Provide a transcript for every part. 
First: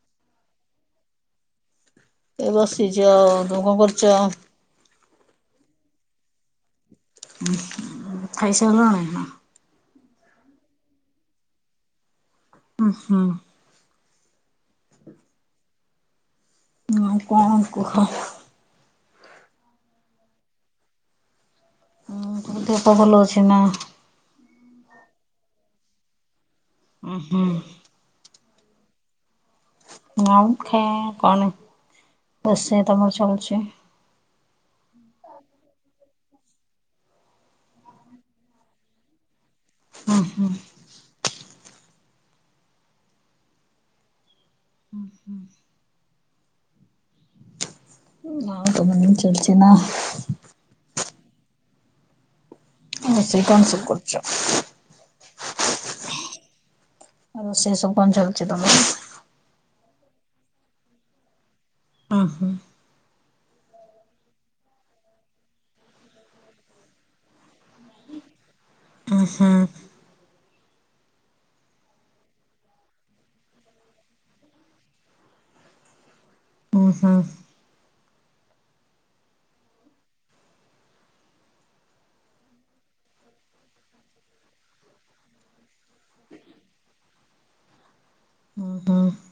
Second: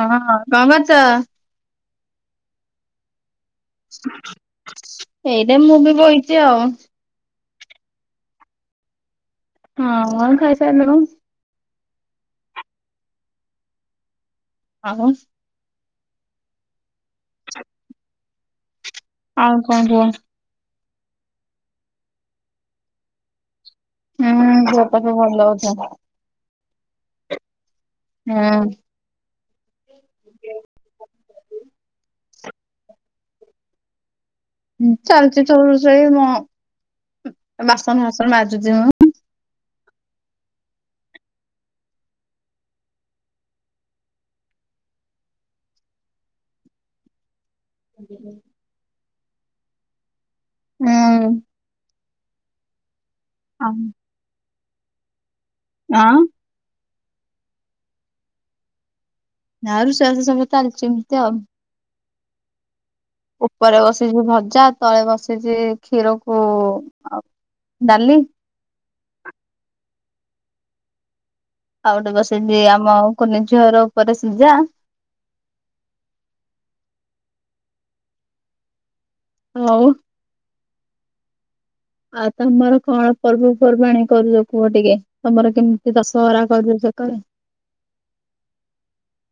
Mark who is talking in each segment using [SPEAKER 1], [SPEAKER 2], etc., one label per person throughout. [SPEAKER 1] ହଁ ହଁ କଣ କରୁଛ?
[SPEAKER 2] ଏ ବସିଛି ଆଉ ତୁ କଣ କରୁଛ?
[SPEAKER 1] ଏଇଟି ମୁଁ ବି ବଇଚି ଆଉ।
[SPEAKER 2] ଉ ହୁଁ ଖାଇସାରିଲନି ନା?
[SPEAKER 1] ହଁ ଖାଇସାରିଲନୁ।
[SPEAKER 2] ଓହୋ।
[SPEAKER 1] ଆଉ
[SPEAKER 2] ଆଉ କଣ କୁହ?
[SPEAKER 1] ଆଉ କଣ କୁହ?
[SPEAKER 2] ଉ ତୁମ ଦେହ ପା ଭଲ ଅଛିନା।
[SPEAKER 1] ହୁଁ ଦେହ ପା ଭଲ ସବୁ ଭଲ ଅଛି।
[SPEAKER 2] ଓ ହୋ।
[SPEAKER 1] ଆଉ
[SPEAKER 2] ଆଉ ଖାଇବ କଣ ରୋଷେଇ ତମର ଚାଲିଚି?
[SPEAKER 1] ଚାଲିଚି ସବୁ ରୋଷେଇ କଣ ବାସନ ଫାସନ ମାଜୁଛି ମୁଁ।
[SPEAKER 2] ଓ ହୋ। ହୁଁ ହୁଁ।
[SPEAKER 1] [inaudible]
[SPEAKER 2] ହଁ ତ ମନ ଚାଲିଛି ନା।
[SPEAKER 1] ହୁଁ।
[SPEAKER 2] ଆଉ ରୋଷେଇ କଣ
[SPEAKER 1] ଆଁ।
[SPEAKER 2] ସବୁ କରୁଛ?
[SPEAKER 1] ହଁ।
[SPEAKER 2] ଆଉ ସେ ସବୁ କଣ ଚାଲିଛି ତମର?
[SPEAKER 1] ନା ରୋଷେଇ ବାସ ସବୁ ଚାଲିଛି ଏମିତି ଆଉ।
[SPEAKER 2] ଓହୋ।
[SPEAKER 1] ଉପରେ ବସିଛି ଭଜା ତଳେ ବସିଛି କ୍ଷୀରକୁ ଆଉ ଡାଲି।
[SPEAKER 2] ଉ ହୁଁ।
[SPEAKER 1] ଆଉ ଗୋଟେ ବସିଚି ଆମ କୁନି ଝିଅର ଉପରେ ସିଝା।
[SPEAKER 2] ଉଁ ହୁଁ।
[SPEAKER 1] ହଉ। ଆଉ ତମର କଣ ପର୍ବପର୍ବାଣି କରୁଛ କୁହ ଟିକ? ତମର କେମିତି ଚାଷ ହରା କରଛ ସେକରେ?
[SPEAKER 2] [unintelligible]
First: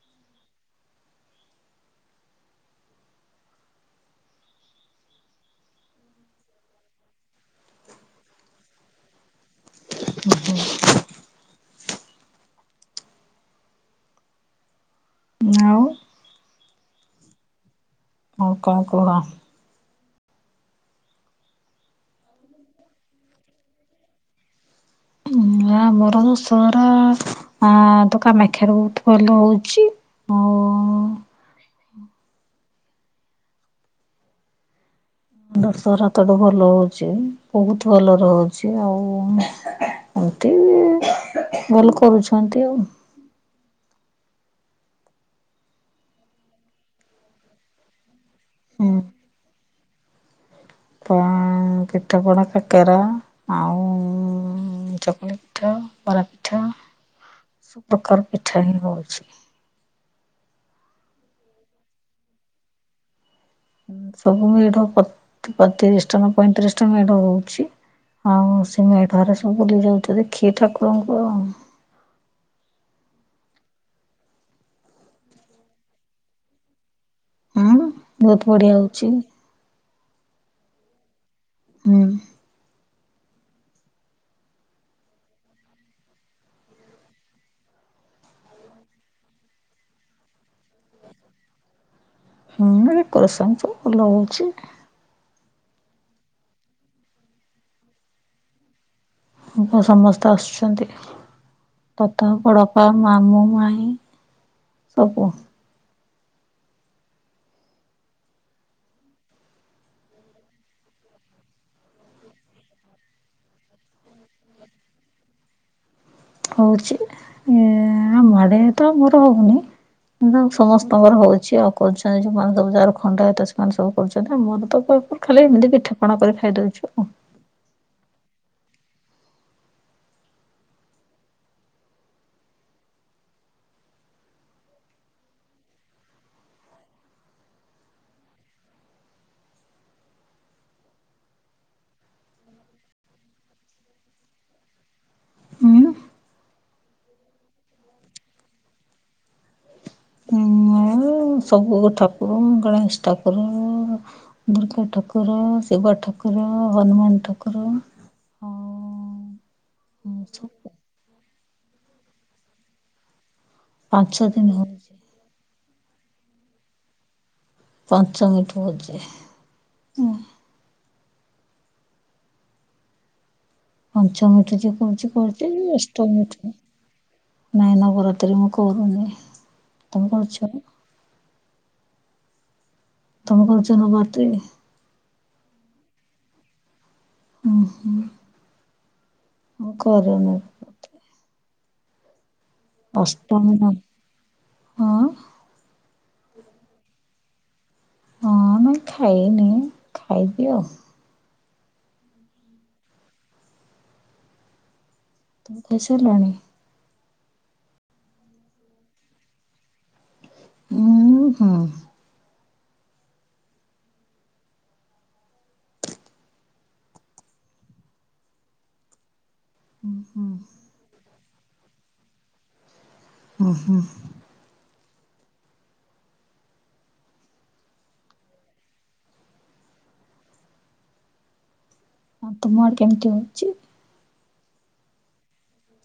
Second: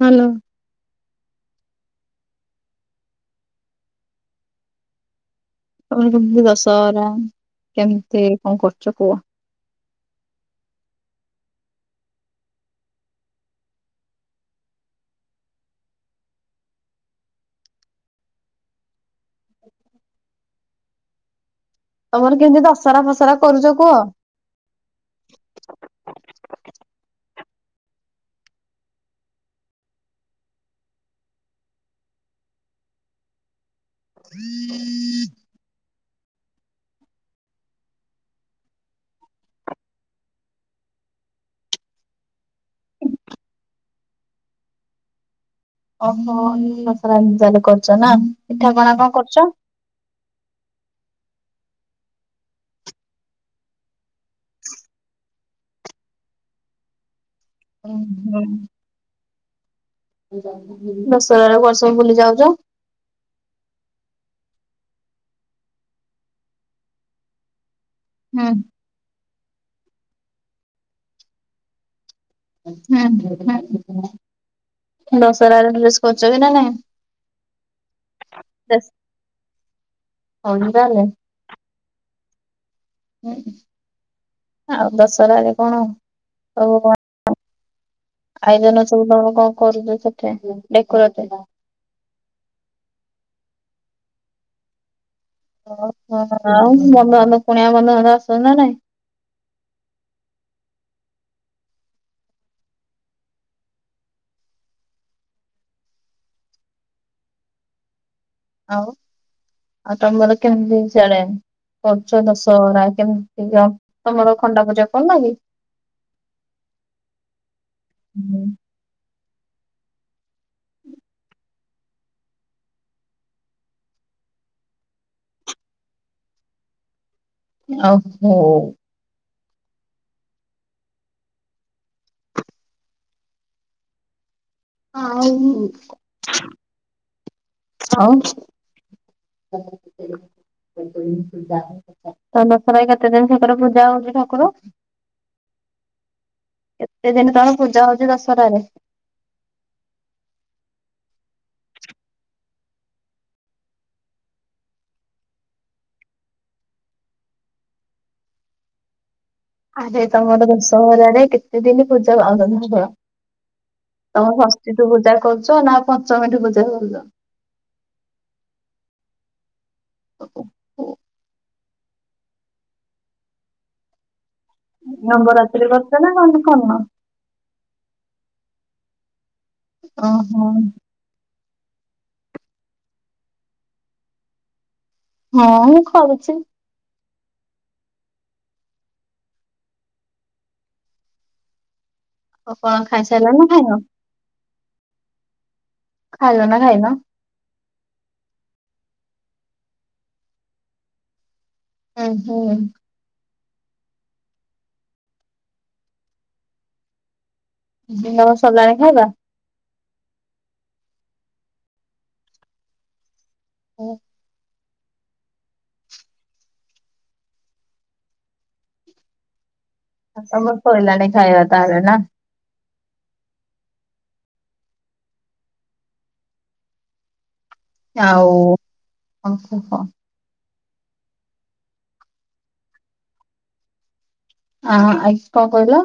[SPEAKER 1] ହ୍ୟାଲୋ। ତମେ କେମିତି ଦଶହରା କେମିତି କଣ କରୁଛ କୁହ।
[SPEAKER 2] ଆଉ। ହଉ କଣ କୁହ।
[SPEAKER 1] ତମର କେମିତି ଦଶରା ଫସରା କରୁଛ କୁହ।
[SPEAKER 2] ହ ମୋର ଦଷର ତ କାମାଖ ବହୁତ ଭଲ ହଉଛି। ଆଉ
[SPEAKER 1] ହୁଁ।
[SPEAKER 2] ଣ୍ଡଶର ହାତଟୁ ଭଲ ହଉଛି ବହୁତ ଭଲ ରହୁଛି ଆଉ। ଆଉତି ଭଲ କରୁଛନ୍ତି ଆଉ।
[SPEAKER 1] ଓହୋ ଦସରାତିଲି କରୁଛ ନା ପିଠା
[SPEAKER 2] ହୁଁ
[SPEAKER 1] ପଣା କଣ କରୁଛ?
[SPEAKER 2] [unintelligible] ପୀଠପଣା କକେରା। ଆଉ ଚକୁଳି ପିଠ ବରା ପିଠ।
[SPEAKER 1] ହ
[SPEAKER 2] ସୁ ପ୍ରକାର ବି ମିଠାଁ ହିଁ ହେଉଛି।
[SPEAKER 1] [unintelligible] ବୁଲି ଯାଉଛ
[SPEAKER 2] ସବୁ ମେଢ ତିରିଶ ଟା ନା ପଇଁତିରିଶ ଟା ମେଢ ହଉଛି
[SPEAKER 1] ହୁଁ
[SPEAKER 2] ଆଉ। ସେ ମେଢାରେ ସବୁ ବୁଲି ଯାଉଛ ଦେଖି ଠାକୁରଙ୍କୁ ଆଉ।
[SPEAKER 1] ଦଶହର ସ୍ କରଛ ବି ନା ନାଇଁ।
[SPEAKER 2] ହଁ ବହୁତ ବଢିଆ ହଉଛି।
[SPEAKER 1] ହଉନ ଜଲେ।
[SPEAKER 2] ହ।
[SPEAKER 1] ହୁଁ ଆଉ ଦଶରାରେରେ କଣ ଆଉ ଆଇଜନ ସବୁଣ କଣ କରୁଛ ସେଥିଡ
[SPEAKER 2] ହଁ କରସଙ୍ଗ ସବୁ ଲଉଛି।
[SPEAKER 1] ଓ ଆଉ ବନ୍ଧୁନ୍ଧ କୁଣିଆ ବନ୍ଧୁନ୍ଧ ଆସୁଛନ୍ତି ନା ନାଇଁ।
[SPEAKER 2] ସମସ୍ତେ ଆସୁଛନ୍ତି। ତତ ବଡ଼ପା ମାମୁଁ ମାଇ ସବୁ
[SPEAKER 1] ଆଉ ଆଉ ତମରକତି ସେଆଡ କରୁଛ ଦଶହରା କେମିତି ତମର ଖଣ୍ଡା ପୂଜା କରନ କି
[SPEAKER 2] ହଉଛି ଏ ମାଡେଆ ତ ଆମର ହଉନି। ସମସ୍ତଙ୍କର ହଉଛି ଆଉ କରୁଛନ୍ତି ଯଉମାନେ ଯାକ ଖଣ୍ଡାୟତ ସେମାନେ ସବୁ କରୁଛନ୍ତି ମୋର ତ କ ଖାଲି ଏମିତି ପିଠାପଣା କରି ଖାଇ ଦଉଛୁ।
[SPEAKER 1] ଓହୋ। [unintelligible] [unintelligible] [unintelligible]
[SPEAKER 2] ଆଉ
[SPEAKER 1] କେତେ ଦିନ ତମ ପୂଜା ହଉଛି ଦଶରା ରେ?
[SPEAKER 2] ଆଉ ସବୁ ଠାକୁର ଗଣେଶ ଠାକୁର। ଦୁର୍ଗା ଠାକୁର, ଶିବ ଠାକୁର, ହନୁମାନ ଠାକୁର। ଆଉ
[SPEAKER 1] ଆରେ ତମର
[SPEAKER 2] ସବୁ
[SPEAKER 1] ଦଶହରାରେ କେତେ ଦିନ ପୂଜା ପାଉଛନ୍ତି ଠାକୁର?
[SPEAKER 2] ପାଞ୍ଚ
[SPEAKER 1] ତମେ
[SPEAKER 2] ଦିନ
[SPEAKER 1] ଷଷ୍ଠୀଠୁ
[SPEAKER 2] ହଉଛି
[SPEAKER 1] ପୂଜା କରୁଛ ନା ପଞ୍ଚମୀଠୁ ପୂଜା କରୁଛ।
[SPEAKER 2] ପଞ୍ଚମୀ ଠୁ ହଉଚି। ପଞ୍ଚ ମିଠୁ ଯଏ କରୁଛି କରୁଛି
[SPEAKER 1] ନବରାତ୍ରି କରୁଛ ନା କଣ
[SPEAKER 2] ଅଷ୍ଟମିଠୁ
[SPEAKER 1] କରୁନ?
[SPEAKER 2] ନାଇଁ ନବ ରାତ୍ରି ମୁଁ କରନି।
[SPEAKER 1] ଓହୋ।
[SPEAKER 2] ତମ କରଛ ନ ବାତି।
[SPEAKER 1] ହଁ ମୁଁ କରୁଛି।
[SPEAKER 2] ହଁ ହଁ ମୁଁ କରେନି। [inaudible]
[SPEAKER 1] ଆଉ କଣ ଖାଇସାରିଲ ନା
[SPEAKER 2] ଅଷ୍ଟମି-
[SPEAKER 1] ଖାଇନ?
[SPEAKER 2] [inaudible]
[SPEAKER 1] ଖାଇଲ ନା ଖାଇନ?
[SPEAKER 2] ହଁ ମୁଁ ଖାଇନି ଖାଇବି ଆଉ।
[SPEAKER 1] ଉଁ ହୁଁ।
[SPEAKER 2] ତମେ ଖଇସାରିଲଣି?
[SPEAKER 1] ଦିନର ସରିଲାଣି ଖାଇବା?
[SPEAKER 2] ଉଁ ହୁଁ।
[SPEAKER 1] ଓ [unintelligible]
[SPEAKER 2] ହୁଁ।
[SPEAKER 1] ତମର ସଇଲାଣି ଖାଇବା ତାହେଲେ ନା?
[SPEAKER 2] ଓ ହୋ।
[SPEAKER 1] ଆଉ ଓହୋ। [unintelligible]
[SPEAKER 2] ଆଉ ତୁମ ଆଡେ କେମିତି ହଉଛି?
[SPEAKER 1] ହଁ ଆଇସ୍ କଣ କହିଲ?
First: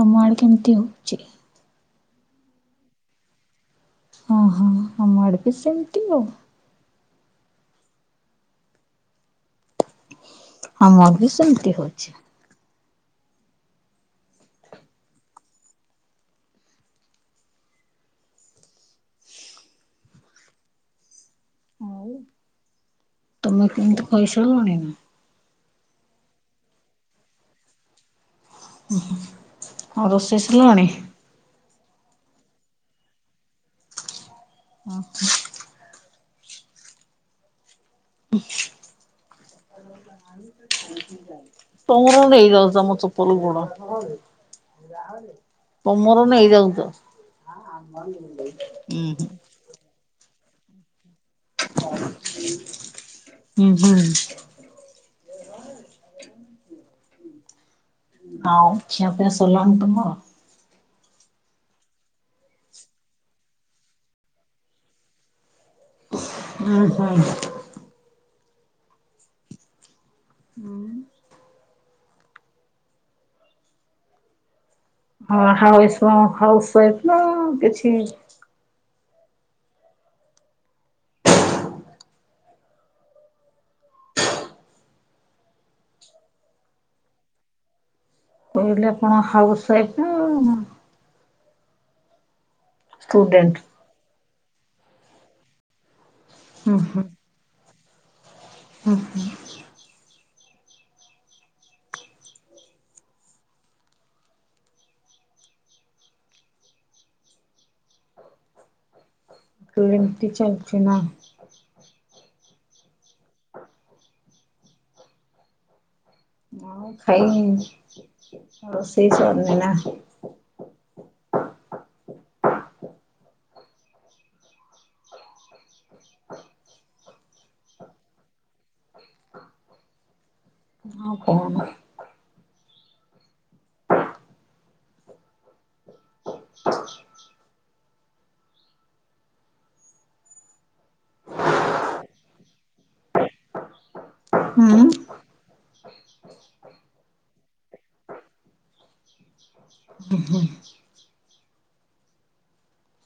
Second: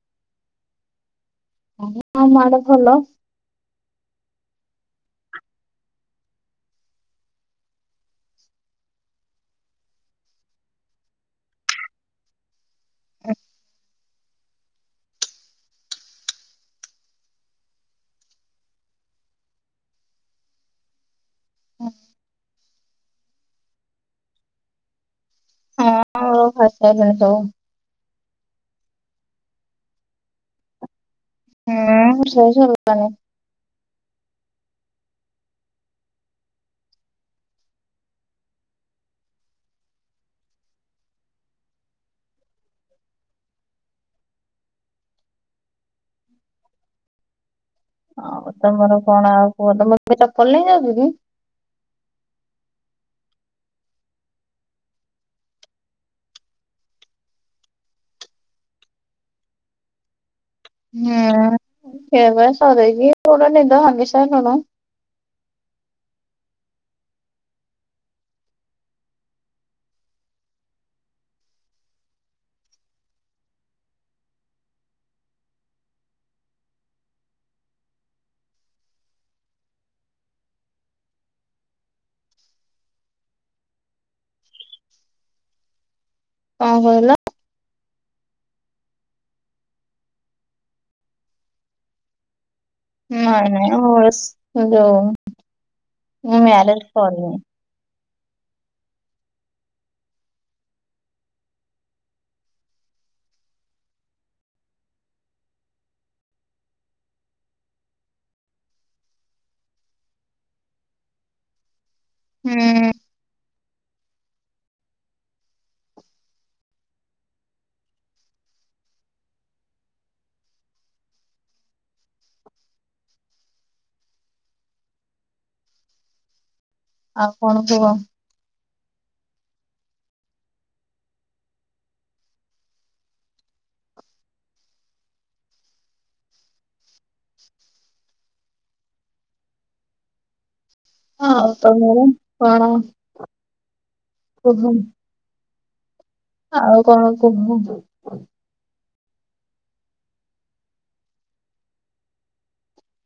[SPEAKER 2] ତମ ଆଡେ କେମିତି ହଉଛି?
[SPEAKER 1] ହଁ ଆମ ଆଡେ ଭଲ।
[SPEAKER 2] ହଁ ହଁ ଆମ ଆଡେ ବି ସେମିତି ଆଉ। ହଁ ମୋର ବି ସେମିତି ହଉଛି।
[SPEAKER 1] ହ [unintelligible]
[SPEAKER 2] ହଉ ତମେ କେମତି ଖଇସ ଲଣି ନା [inaudible]
[SPEAKER 1] ହଁ ଆଉ ଖାଇସାଇଲେଣି ସବୁ।
[SPEAKER 2] ଆଉ ରୋଷେଇ ସରିଲାଣି?
[SPEAKER 1] ହୁଁ ସେଇଷ ହାନି [inaudible]
[SPEAKER 2] ହ [inaudible] ଆ ତ ସି ଯ [inaudible] ତଙ୍ଗରୁଣ୍ଡ ହେଇଯାଉଛି ଆମ ଚୋପଲ ଗୋଡ [unintelligible] ତମର ନେଇ ନେଇଯାଉଛ।
[SPEAKER 1] ହୁ ତମ ଚପଲ ନେଇଁ ଯାଉଛ କି [unintelligible]
[SPEAKER 2] ହୁଁ ହୁଁ। ଆଉ ଖିଆ ପିଆ ସଲାଣି ତମର?
[SPEAKER 1] ହୁଁ ଖିଆପିଆ ସରିକି ପୁରା ନିଦ ଭାଙ୍ଗି ସାଇଲୁଣୁ।
[SPEAKER 2] ଉଁ ହୁଁ। ହୁଁ। ହଁ ହାଉସ୍ ହାଉସ୍ ୱାଇଫ ନା କିଛି
[SPEAKER 1] କଣ କହିଲ?
[SPEAKER 2] କହିଲେ କଣ ହାଉସ ୱାଇଫ ନା
[SPEAKER 1] ନାଇଁ
[SPEAKER 2] ଷ୍ଟୁଡେଣ୍ଟ?
[SPEAKER 1] ନାଇଁ ହସ୍ ଯୋଉ ମୁଁ
[SPEAKER 2] ହୁଁ
[SPEAKER 1] ମ୍ୟାରେଜ କରିନି।
[SPEAKER 2] ହୁଁ ହୁଁ। ତୁ ଏମତି ଚାଲିଛି [inaudible] ନା
[SPEAKER 1] ହୁଁ।
[SPEAKER 2] ଆଉ ଖାଇନି ରୋଷେଇ ସରିନି ନା?
[SPEAKER 1] ଆଉ କଣ କୁହ।
[SPEAKER 2] ହଁ କହୁନୁ।
[SPEAKER 1] ହଁ ଅ ମଡମ୍ କଣ [inaudible] କୁହ
[SPEAKER 2] ହୁଁ।
[SPEAKER 1] ଆଉ କଣ କହୁ
[SPEAKER 2] ହୁଁ ହୁଁ।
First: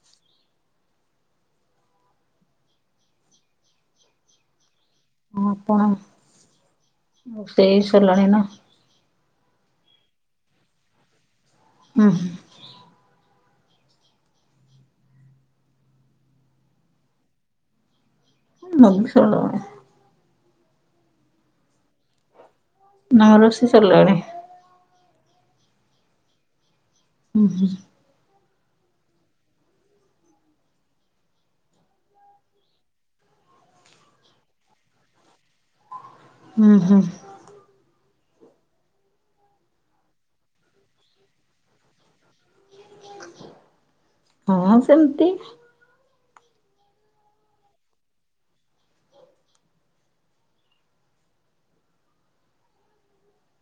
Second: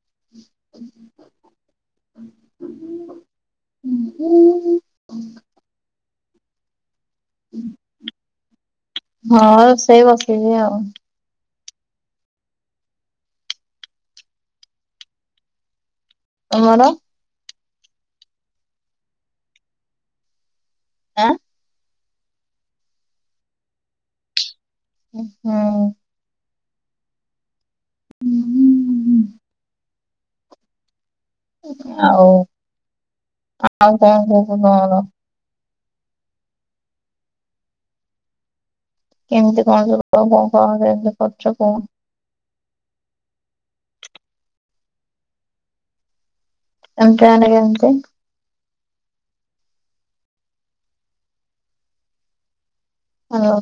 [SPEAKER 1] ହ ହ ହଁ ହ
[SPEAKER 2] ହଁ ଆପଣ ରୋଷେଇ ସରଲାଣିନା?
[SPEAKER 1] ହଁ ରୋଷେଇ ବସେଇଚି ଆଉ।
[SPEAKER 2] ଉଁହୁଁ।
[SPEAKER 1] ଆମର
[SPEAKER 2] ନଉଥୁଲ
[SPEAKER 1] ଆଁ?
[SPEAKER 2] ନା ରୋଷେଇ ସରଲାଣି।
[SPEAKER 1] ଅହଁ।
[SPEAKER 2] ଉଁହୁଁ।
[SPEAKER 1] ଉଁହୁଁଁ। ଆଉ ଆଉ କଣ କରୁଚନ୍ତି ଆପଣ।
[SPEAKER 2] ଉଁହୁଁ।
[SPEAKER 1] କେମିତି କଣ [unintelligible]
[SPEAKER 2] ହଁ ସେମତି।
[SPEAKER 1] ଏମତି ଆନେ କେମତି ହାଲୋ।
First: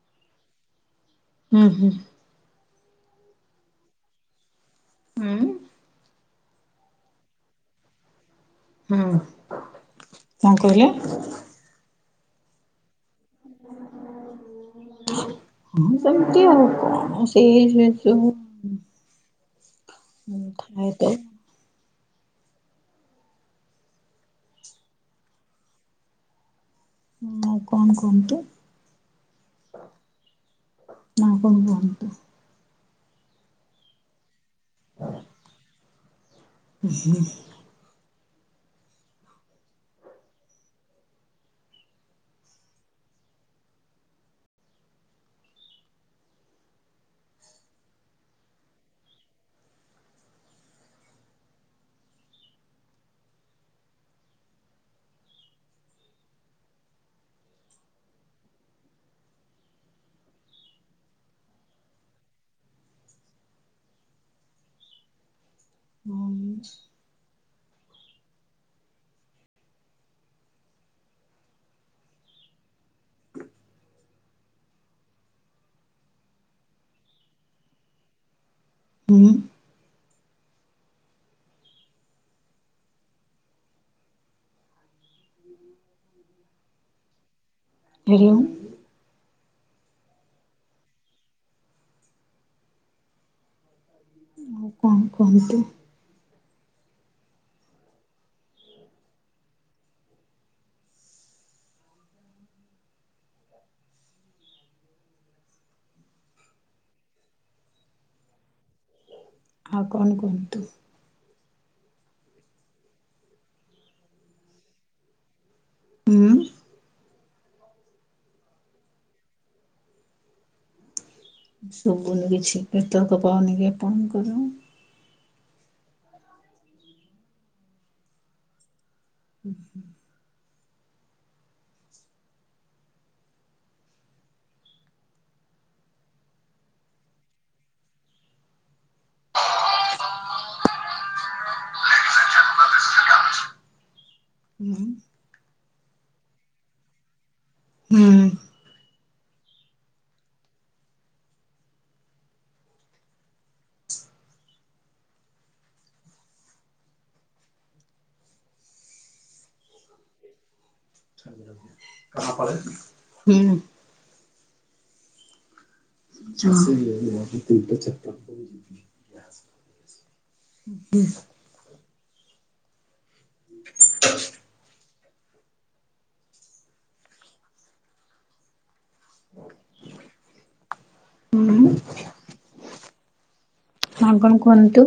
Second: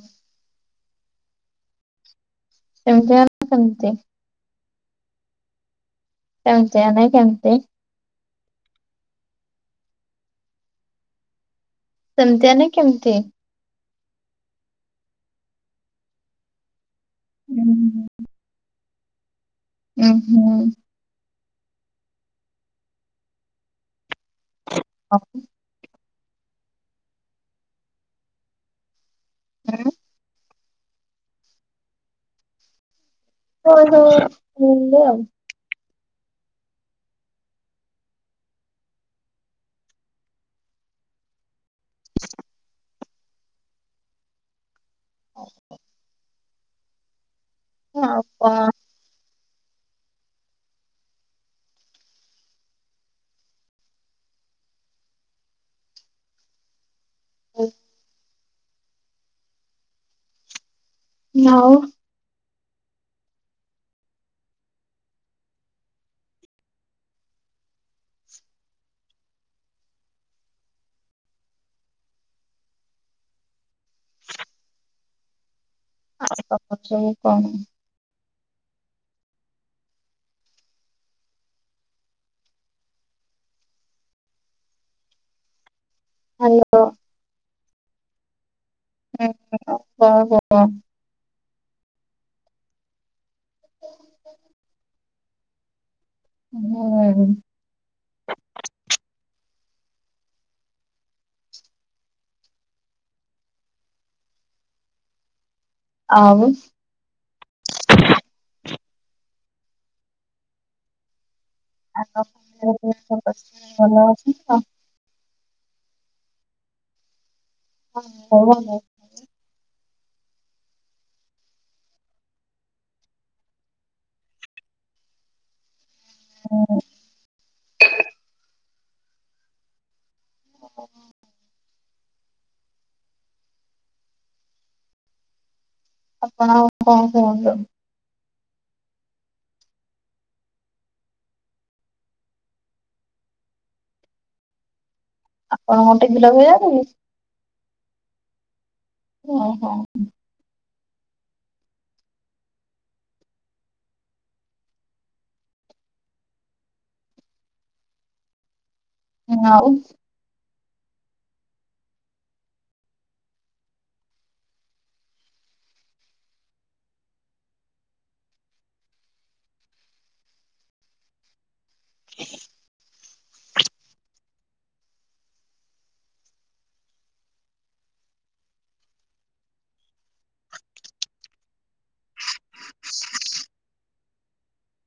[SPEAKER 2] ଉଁହୁଁ।
[SPEAKER 1] ସେମତି ହେଲା ସେମତି।
[SPEAKER 2] ଉଁ?
[SPEAKER 1] କେମତିଆ ନାଇଁ କେମତି।
[SPEAKER 2] ହୁଁ କଣ କହିଲେ?
[SPEAKER 1] ସେମିତି ମାନେ କେମିତି?
[SPEAKER 2] ହଁ ସେମମି ଆଉ କଣ ସେଇ ସେସବୁ ହୁଁ ଥାଏତ
[SPEAKER 1] ଆହ୍ ଉ
[SPEAKER 2] ହୁଁ ଆଉ କଣ କୁହନ୍ତୁ?
[SPEAKER 1] ଉଁ?
[SPEAKER 2] ନା କଣ କହୁନ।
[SPEAKER 1] ଓହୋ [unintelligible] ଆଉ।
[SPEAKER 2] ଉଁହୁଁ।
[SPEAKER 1] ଓଉ ନା ଆଉ କଣ? ହଉ। ନଉ
[SPEAKER 2] ଉଁ।
[SPEAKER 1] ଆଉ [inaudible] ସବୁ କଣ?
[SPEAKER 2] ହୁଁ।
[SPEAKER 1] ହାଲୋ।
[SPEAKER 2] ହରି ଓମ୍।
[SPEAKER 1] ହୁଁ ଆ ଆଉ କଁ?
[SPEAKER 2] ଆଉ କଣ କୁହନ୍ତୁ?
[SPEAKER 1] ମୁଁ [unintelligible] ଆଉ?
[SPEAKER 2] ଆଉ କଣ କୁହନ୍ତୁ।
[SPEAKER 1] [unintelligible]
[SPEAKER 2] ହୁଁ?
[SPEAKER 1] [unintelligible]
[SPEAKER 2] ସୁବୁନି କିଛି ନେଟୁଆର୍କ ପାଉନି କି ଆପଣଙ୍କ ର?
[SPEAKER 1] ହଁ ହଁ ଆପଣ ଆଉ କଣ କୁହନ୍ତୁ? ଟିଭି ଲଗେଇବାନି କି?
[SPEAKER 2] ହୁଁ
[SPEAKER 1] ଓ ହଁ ହୁଁ। ଆଉ
[SPEAKER 2] [unintelligible] ହୁଁ। [unintelligible] ତିନଟା ଚାରିଟା ହୁଁ ଆଉ କଣ କୁହନ୍ତୁ।